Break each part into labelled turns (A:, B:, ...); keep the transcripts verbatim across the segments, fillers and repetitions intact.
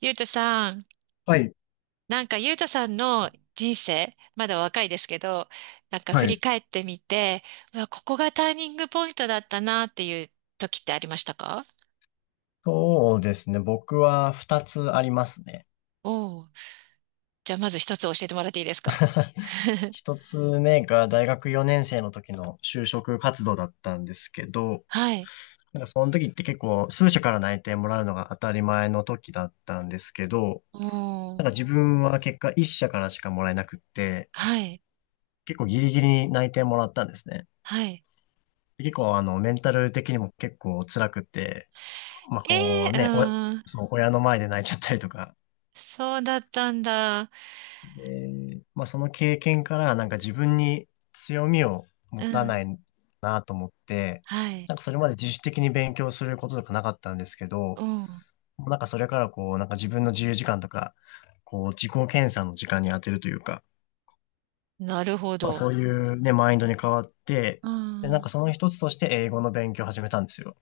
A: ゆうたさん、
B: はい、
A: なんかゆうたさんの人生、まだ若いですけど、なんか
B: は
A: 振り
B: い。
A: 返ってみて、うわ、ここがターニングポイントだったなっていう時ってありましたか？
B: そうですね。僕は二つありますね。
A: おおー、じゃあまず一つ教えてもらっていいですか？
B: 一つ目が大学よねん生の時の就職活動だったんですけど、
A: はい。
B: なんかその時って結構数社から内定もらうのが当たり前の時だったんですけど、
A: おお、
B: なんか自分は結果一社からしかもらえなくって、
A: はい、
B: 結構ギリギリに内定もらったんですね。
A: はい。
B: で結構あのメンタル的にも結構辛くて、まあ
A: え
B: こ
A: え
B: う
A: ー、
B: ね、お
A: うん、
B: そう、親の前で泣いちゃったりとか、
A: そうだったんだ。
B: えーまあ、その経験からなんか自分に強みを持
A: う
B: たな
A: ん、
B: いなと思って、
A: はい、
B: なんかそれまで自主的に勉強することとかなかったんですけど、
A: うん、
B: なんかそれからこう、なんか自分の自由時間とか、こう自己検査の時間に当てるというか、
A: なるほ
B: まあ
A: ど。
B: そういうね、マインドに変わって、
A: う
B: で、なん
A: ん。
B: かその一つとして英語の勉強を始めたんですよ。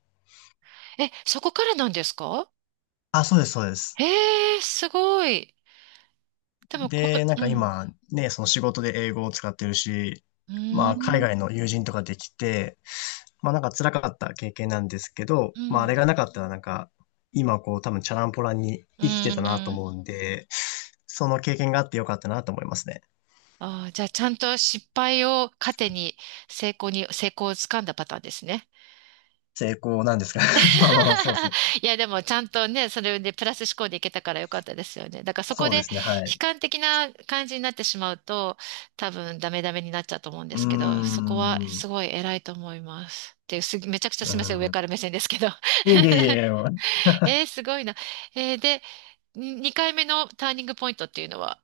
A: え、そこからなんですか？
B: あ、そうです、そうです。
A: ええー、すごい。でもこ、
B: で、なん
A: う
B: か
A: ん。
B: 今、ね、その仕事で英語を使ってるし、
A: う
B: ま
A: ー
B: あ、海
A: ん。
B: 外の友人とかできて、まあ、なんか辛かった経験なんですけど、
A: う
B: まあ、あれ
A: ん。
B: がなかったら、なんか、今、こう、多分、チャランポランに
A: う
B: 生きてたなと
A: ーん。
B: 思うんで、その経験があってよかったなと思いますね。
A: ああ、じゃあ、ちゃんと失敗を糧に成功に、成功をつかんだパターンですね。
B: 成功なんですか？ まあまあ、そうですね。
A: いや、でも、ちゃんとね、それでプラス思考でいけたからよかったですよね。だから、そこ
B: そう
A: で
B: で
A: 悲
B: すね、はい。
A: 観的な感じになってしまうと、多分、ダメダメになっちゃうと思うんで
B: うー
A: すけど、そこは
B: ん。う
A: すごい偉いと思います。っていう、す、めちゃくちゃすみません、上
B: ー
A: から
B: ん。
A: 目線ですけど。
B: いえいえいえ、
A: えー、すごいな。えーで、ににかいめのターニングポイントっていうのは？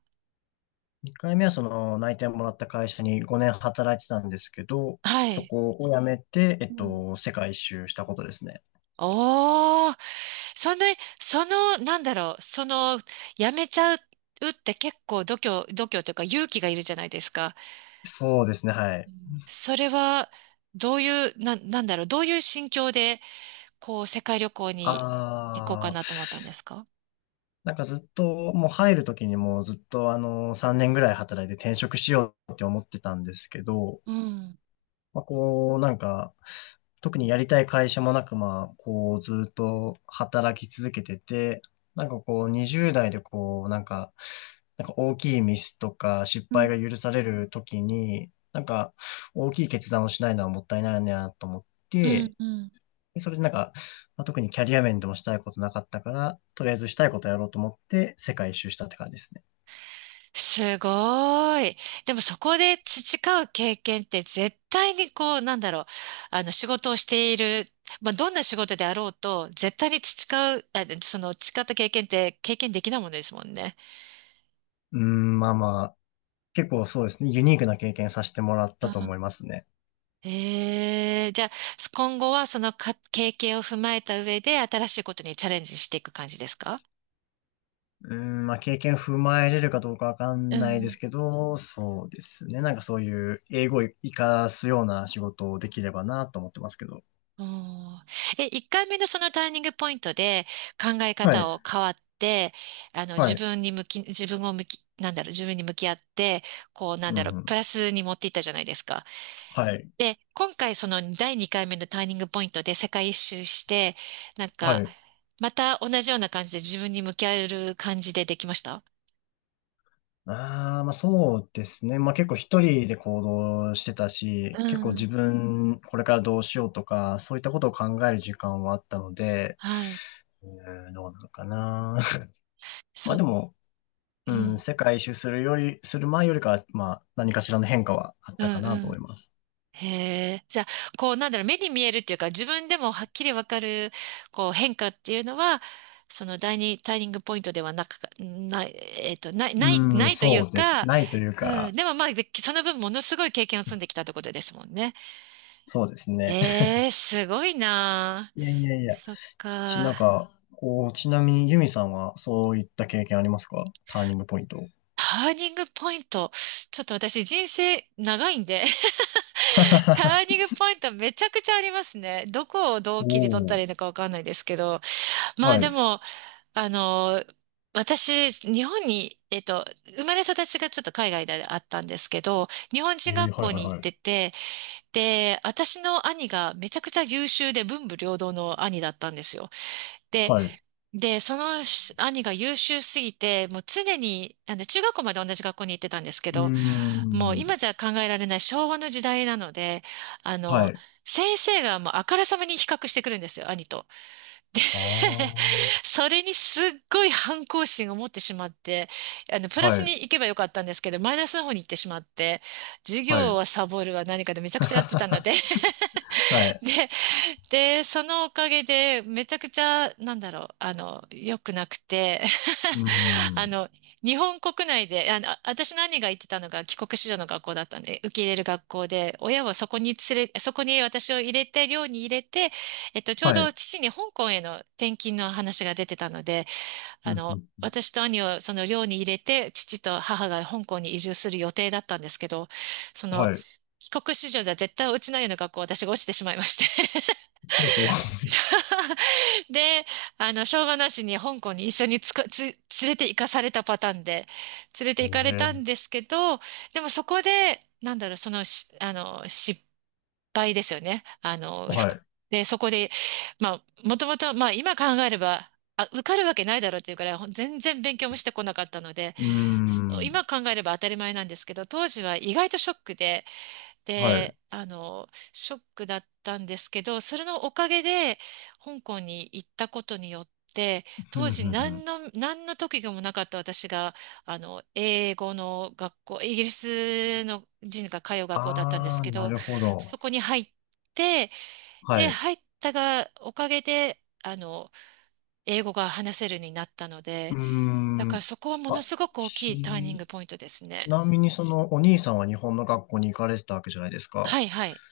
B: にかいめはその内定もらった会社にごねん働いてたんですけど、
A: は
B: そ
A: い。
B: こを辞めて、えっと、世界一周したことですね。
A: おー、その、その、なんだろう、その、やめちゃうって結構度胸、度胸というか勇気がいるじゃないですか。
B: そうですね、は
A: う
B: い。
A: ん、それは、どういう、な、なんだろう、どういう心境で、こう、世界旅行に行こうか
B: あー、
A: なと思ったんですか？
B: なんかずっと、もう入るときにもうずっとあの、さんねんぐらい働いて転職しようって思ってたんですけど、
A: うん、
B: まあ、こう、なんか、特にやりたい会社もなく、まあ、こう、ずっと働き続けてて、なんかこう、にじゅうだい代でこう、なんか、なんか大きいミスとか失
A: う
B: 敗
A: ん
B: が許されるときに、なんか、大きい決断をしないのはもったいないなと思っ
A: うん、
B: て、
A: うん。
B: それでなんか、まあ、特にキャリア面でもしたいことなかったから、とりあえずしたいことやろうと思って世界一周したって感じですね。
A: すごい。でもそこで培う経験って絶対にこう、なんだろう、あの仕事をしている、まあ、どんな仕事であろうと、絶対に培う、あ、その培った経験って経験できないものですもんね。
B: うーん、まあまあ、結構そうですね、ユニークな経験させてもらったと
A: あ、
B: 思いますね。
A: ええ、じゃあ、今後はそのか経験を踏まえた上で新しいことにチャレンジしていく感じですか？
B: うん、まあ、経験踏まえれるかどうかわか
A: う
B: んないです
A: ん、
B: けど、そうですね。なんかそういう英語を活かすような仕事をできればなと思ってますけど。
A: おー、え、いっかいめのそのターニングポイントで考え
B: はい、
A: 方を変わって、あの、自
B: はい、
A: 分に向き、自分を向き、なんだろう、自分に向き合って、こう、なん
B: う
A: だろう、プ
B: ん、
A: ラスに持っていったじゃないですか。
B: はい、
A: で、今回そのだいにかいめのターニングポイントで世界一周して、なん
B: は
A: か、
B: い。
A: また同じような感じで自分に向き合える感じでできました？
B: ああ、まあそうですね。まあ結構一人で行動してた
A: う
B: し、結構
A: ん。
B: 自分これからどうしようとか、そういったことを考える時間はあったので、
A: はい。
B: うん、どうなのかな。ま
A: そ
B: あ
A: う、
B: でも、
A: う
B: うん、
A: ん
B: 世界一周するより、する前よりかは、まあ、何かしらの変化はあっ
A: うん。
B: た
A: う
B: かなと思
A: ん、
B: います。
A: へえ。じゃあ、こう、なんだろう、目に見えるっていうか、自分でもはっきりわかる、こう、変化っていうのは、その第二ターニングポイントではなく、ない、えっと、ない、ない、
B: う
A: な
B: ん、
A: いとい
B: そ
A: う
B: うです。
A: か、
B: ないという
A: うん、
B: か、
A: でもまあ、でその分ものすごい経験を積んできたってことですもんね。
B: そうですね。
A: ええ、すごいなあ。
B: いやいやいや。
A: そっ
B: ち、な
A: か。
B: んか、こう、ちなみにユミさんはそういった経験ありますか？ターニングポイント。
A: ターニングポイント。ちょっと私人生長いんで、ターニン グポイントめちゃくちゃありますね。どこをどう
B: お
A: 切り取ったらい
B: お、
A: いのかわかんないですけど。まあ
B: は
A: で
B: い。
A: も、あの、私、日本に、えっと、生まれ育ちがちょっと海外であったんですけど、日本人
B: え
A: 学
B: ー、はい
A: 校
B: はい
A: に行
B: は
A: って
B: い。
A: て、で、私の兄がめちゃくちゃ優秀で文武両道の兄だったんですよ。で、
B: はい。
A: で、その兄が優秀すぎて、もう常に、あの、中学校まで同じ学校に行ってたんですけ
B: うー
A: ど、もう
B: ん、
A: 今じゃ考えられない昭和の時代なので、あ
B: は
A: の、
B: い。
A: 先生がもうあからさまに比較してくるんですよ、兄と。
B: ああ、は
A: それにすっごい反抗心を持ってしまって、あの、プラス
B: い、
A: に行けばよかったんですけど、マイナスの方に行ってしまって、授
B: は
A: 業
B: い。
A: はサボるは何かでめちゃくちゃやってたので、
B: はい。
A: で、で、そのおかげで、めちゃくちゃ、なんだろう、あの、良くなくて、
B: うー
A: あ
B: ん、
A: の、日本国内で、あの、私の兄が行ってたのが帰国子女の学校だったんで、受け入れる学校で、親をそこに連れ、そこに私を入れて、寮に入れて、えっと、ちょう
B: はい。
A: ど父に香港への転勤の話が出てたので、あ
B: うん
A: の、
B: うん
A: 私と兄をその寮に入れて、父と母が香港に移住する予定だったんですけど、その、
B: はい。
A: 帰国子女じゃ絶対落ちないような学校、私が落ちてしまいまして。
B: ほうほう。
A: で、あの、しょうがなしに香港に一緒につか、つ、連れて行かされたパターンで、連れて行かれた
B: え
A: んですけど、でもそこで、なんだろう、そのし、あの、失敗ですよね。あ
B: ー、
A: の、ふ
B: は
A: く
B: い。
A: で、そこで、まあ、もともと、まあ、今考えれば、あ、受かるわけないだろうっていうから、ほん全然勉強もしてこなかったので、
B: うーん。
A: 今考えれば当たり前なんですけど、当時は意外とショックで、
B: はい。
A: で、あの、ショックだったんですけど、それのおかげで、香港に行ったことによって、
B: ふ
A: 当
B: んふ
A: 時
B: んふん。
A: 何の、何の特技もなかった私が、あの、英語の学校、イギリスの人が通う学校だったんです
B: ああ、
A: け
B: な
A: ど、
B: るほど。
A: そこに入って、
B: は
A: で、
B: い。
A: 入ったが、おかげで、あの、英語が話せるようになったの
B: う
A: で、
B: ー
A: だから
B: ん。
A: そこはもの
B: あ、
A: すごく大きいターニン
B: ち
A: グポイントですね。
B: なみにそのお兄さんは日本の学校に行かれてたわけじゃないですか。
A: はいはい。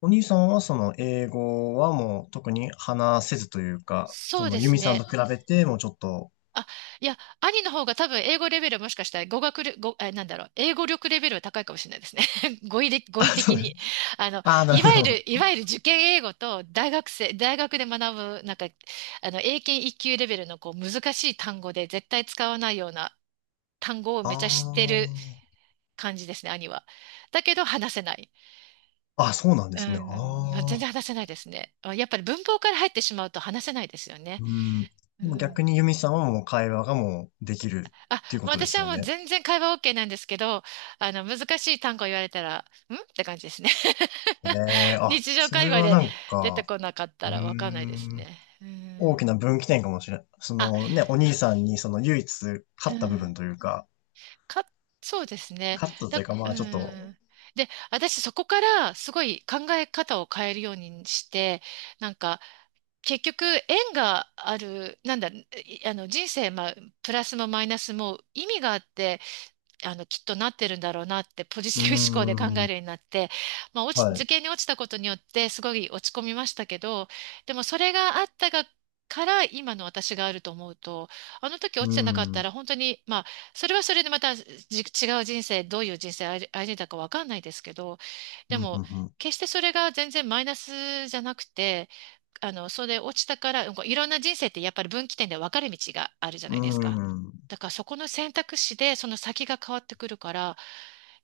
B: お兄さんはその英語はもう特に話せずというか、そ
A: そう
B: の
A: で
B: ユ
A: す
B: ミさん
A: ね。
B: と比べてもうちょっと。
A: あ、いや、兄の方が多分英語レベルはもしかしたら語学力、語、え、なんだろう、英語力レベルは高いかもしれないですね。語彙で、語
B: あ、
A: 彙
B: そ
A: 的
B: うで
A: に。
B: す。
A: あの、
B: ああ、な
A: い
B: るほ
A: わ
B: ど、な
A: ゆ
B: るほど。
A: る、いわゆる受験英語と大学生、大学で学ぶ、なんか、あの、英検一級レベルのこう難しい単語で絶対使わないような単語を
B: あ
A: めちゃ知ってる感じですね、兄は。だけど話せない。
B: あ。あ、そうなんで
A: う
B: すね。あ
A: ん、まあ全然
B: あ。
A: 話せないですね。あ、やっぱり文法から入ってしまうと話せないですよね。
B: うん。
A: う
B: でも逆
A: ん、
B: にユミさんはもう会話がもうできる
A: あ、
B: っていうこ
A: まあ
B: とで
A: 私
B: す
A: は
B: よ
A: もう
B: ね。
A: 全然会話 OK なんですけど、あの、難しい単語言われたら、んって感じですね。
B: ええ あ、
A: 日常
B: そ
A: 会
B: れ
A: 話
B: は
A: で
B: なん
A: 出て
B: か、
A: こなかっ
B: う
A: た
B: ー
A: らわかんないです
B: ん、
A: ね。う
B: 大
A: ん。
B: きな分岐点かもしれん。そ
A: あ、
B: のね、お兄さんにその唯一勝
A: う
B: った部
A: ん。
B: 分というか、
A: か、そうですね。
B: 勝った
A: だ、
B: というか、ま
A: う
B: あちょっと。
A: ん。で、私そこからすごい考え方を変えるようにして、なんか、結局縁がある、なんだ、いあの人生、まあ、プラスもマイナスも意味があって、あの、きっとなってるんだろうなって、ポジ
B: う
A: テ
B: ー
A: ィブ思考で考え
B: ん、
A: るようになって、まあ、落
B: は
A: ち、受
B: い、
A: 験に落ちたことによって、すごい落ち込みましたけど、でもそれがあったが、から今の私があると思うと、あの時落
B: う
A: ち
B: ー
A: てなかっ
B: ん、う
A: た
B: ん、
A: ら本当に、まあ、それはそれでまたじ違う人生、どういう人生歩んでたかわかんないですけど、で
B: う
A: も、
B: ん、
A: 決してそれが全然マイナスじゃなくて、あの、それ落ちたから、こういろんな人生ってやっぱり分岐点で分かれ道があるじゃな
B: う
A: いですか。
B: ん、うーん、
A: だからそこの選択肢でその先が変わってくるから、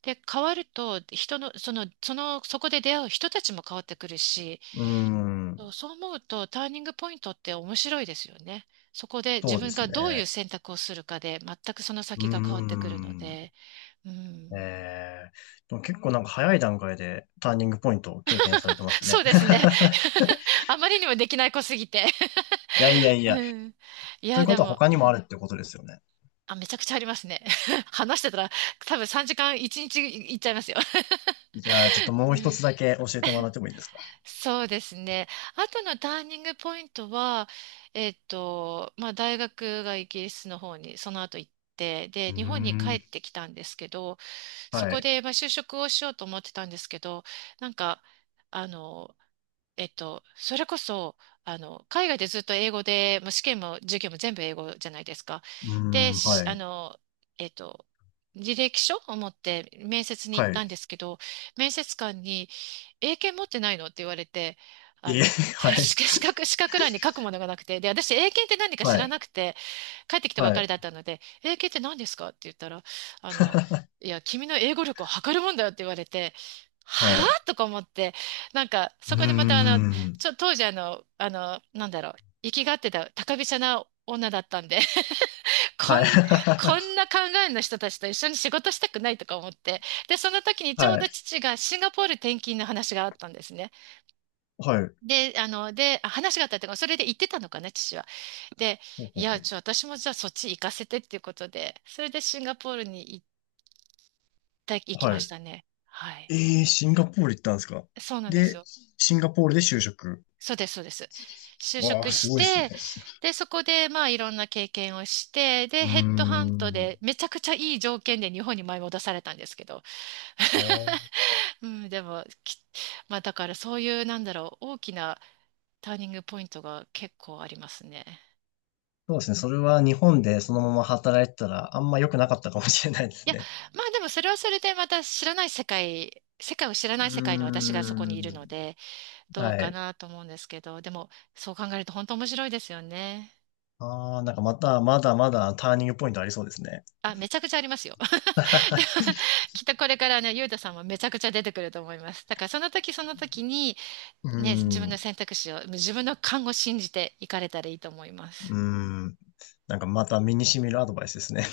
A: で、変わると人の、その、その、そこで出会う人たちも変わってくるし、
B: うーん、
A: そうそう思うとターニングポイントって面白いですよね。そこで
B: そ
A: 自
B: うで
A: 分
B: す
A: がどういう
B: ね。
A: 選択をするかで全くその
B: うー
A: 先が変わってくるの
B: ん、
A: で、うん、
B: ええでも結構なんか早い段階でターニングポイントを経験されてますね。
A: そうですね。あまりにもできない子すぎて。
B: いやいやいや、
A: うん、い
B: という
A: や、
B: こ
A: で
B: とは
A: も。
B: 他に
A: う
B: もあ
A: ん、
B: るってことですよね。
A: あ、めちゃくちゃありますね。話してたら多分さんじかんいちにちいちにちいっちゃいますよ。
B: じゃあ、ちょっと も
A: う
B: う一
A: ん、
B: つだけ教えてもらってもいいですか？
A: そうですね。あとのターニングポイントは、えっと、まあ大学がイギリスの方にその後行って、
B: う
A: で、
B: ー
A: 日本に帰
B: ん、
A: ってきたんですけど、そ
B: は
A: こ
B: い。
A: でまあ就職をしようと思ってたんですけど、なんか、あの、えっと、それこそ、あの、海外でずっと英語で、もう試験も授業も全部英語じゃないですか。
B: うー
A: で、
B: ん、
A: し
B: は
A: あ
B: い。
A: の、えっと、履歴書を持って面接に行っ
B: は
A: たん
B: い。
A: ですけど、面接官に、英検持ってないのって言われて、あ
B: いえ、
A: の、
B: はい。
A: 資格、資格欄に書くものがなくて、で、私、英検って何か知
B: は
A: ら
B: い。
A: なくて、帰ってきたば
B: は
A: かり
B: い。
A: だったので、英検って何ですかって言ったら、あの、いや、君の英語力を測るもんだよって言われて、は
B: はい。
A: ぁとか思って、なんか、
B: う
A: そ
B: ー
A: こでまたあの、
B: ん。
A: ちょ、当時あの、あの、なんだろう、行きがってた高飛車な女だったんで、こ
B: はい。
A: ん、こん な考えの人たちと一緒に仕事したくないとか思って、で、その時にちょう
B: は
A: ど
B: い。
A: 父がシンガポール転勤の話があったんですね。
B: はい。
A: で、あの、で、あ話があったっていうか、それで行ってたのかな、父は。で、
B: ほうほ
A: い
B: う
A: や、
B: ほう。
A: ちょ、私もじゃあそっち行かせてっていうことで、それでシンガポールに行った、行きまし
B: は
A: たね。はい。
B: い。えー、シンガポール行ったんですか？
A: そうなんです
B: で、
A: よ。
B: シンガポールで就職。
A: そうです、そうです。就
B: わ
A: 職
B: あ、す
A: し
B: ごいで
A: て、
B: すね。
A: で、そこで、まあ、いろんな経験をして、で、
B: うー
A: ヘッドハント
B: ん。
A: で、めちゃくちゃいい条件で日本に舞い戻されたんですけど。うん、でも、きまあ、だからそういう、なんだろう、大きなターニングポイントが結構ありますね。
B: そうですね。それは日本でそのまま働いてたらあんま良くなかったかもしれないで
A: い
B: す
A: や、
B: ね。
A: まあでもそれはそれでまた知らない世界、世界を知ら
B: う
A: ない世界の私がそこにい
B: ー
A: るの
B: ん。
A: で、どう
B: は
A: か
B: い。
A: なと思うんですけど、でもそう考えると本当面白いですよね。
B: ああ、なんかまた、まだまだターニングポイントありそうですね。
A: あ、めちゃくちゃありますよ。で、きっとこれからね、ゆうたさんもめちゃくちゃ出てくると思います。だからその時その時に、
B: う
A: ね、自分の
B: ん。
A: 選択肢を、自分の勘を信じていかれたらいいと思います。
B: うん。なんかまた身に染みるアドバイスですね。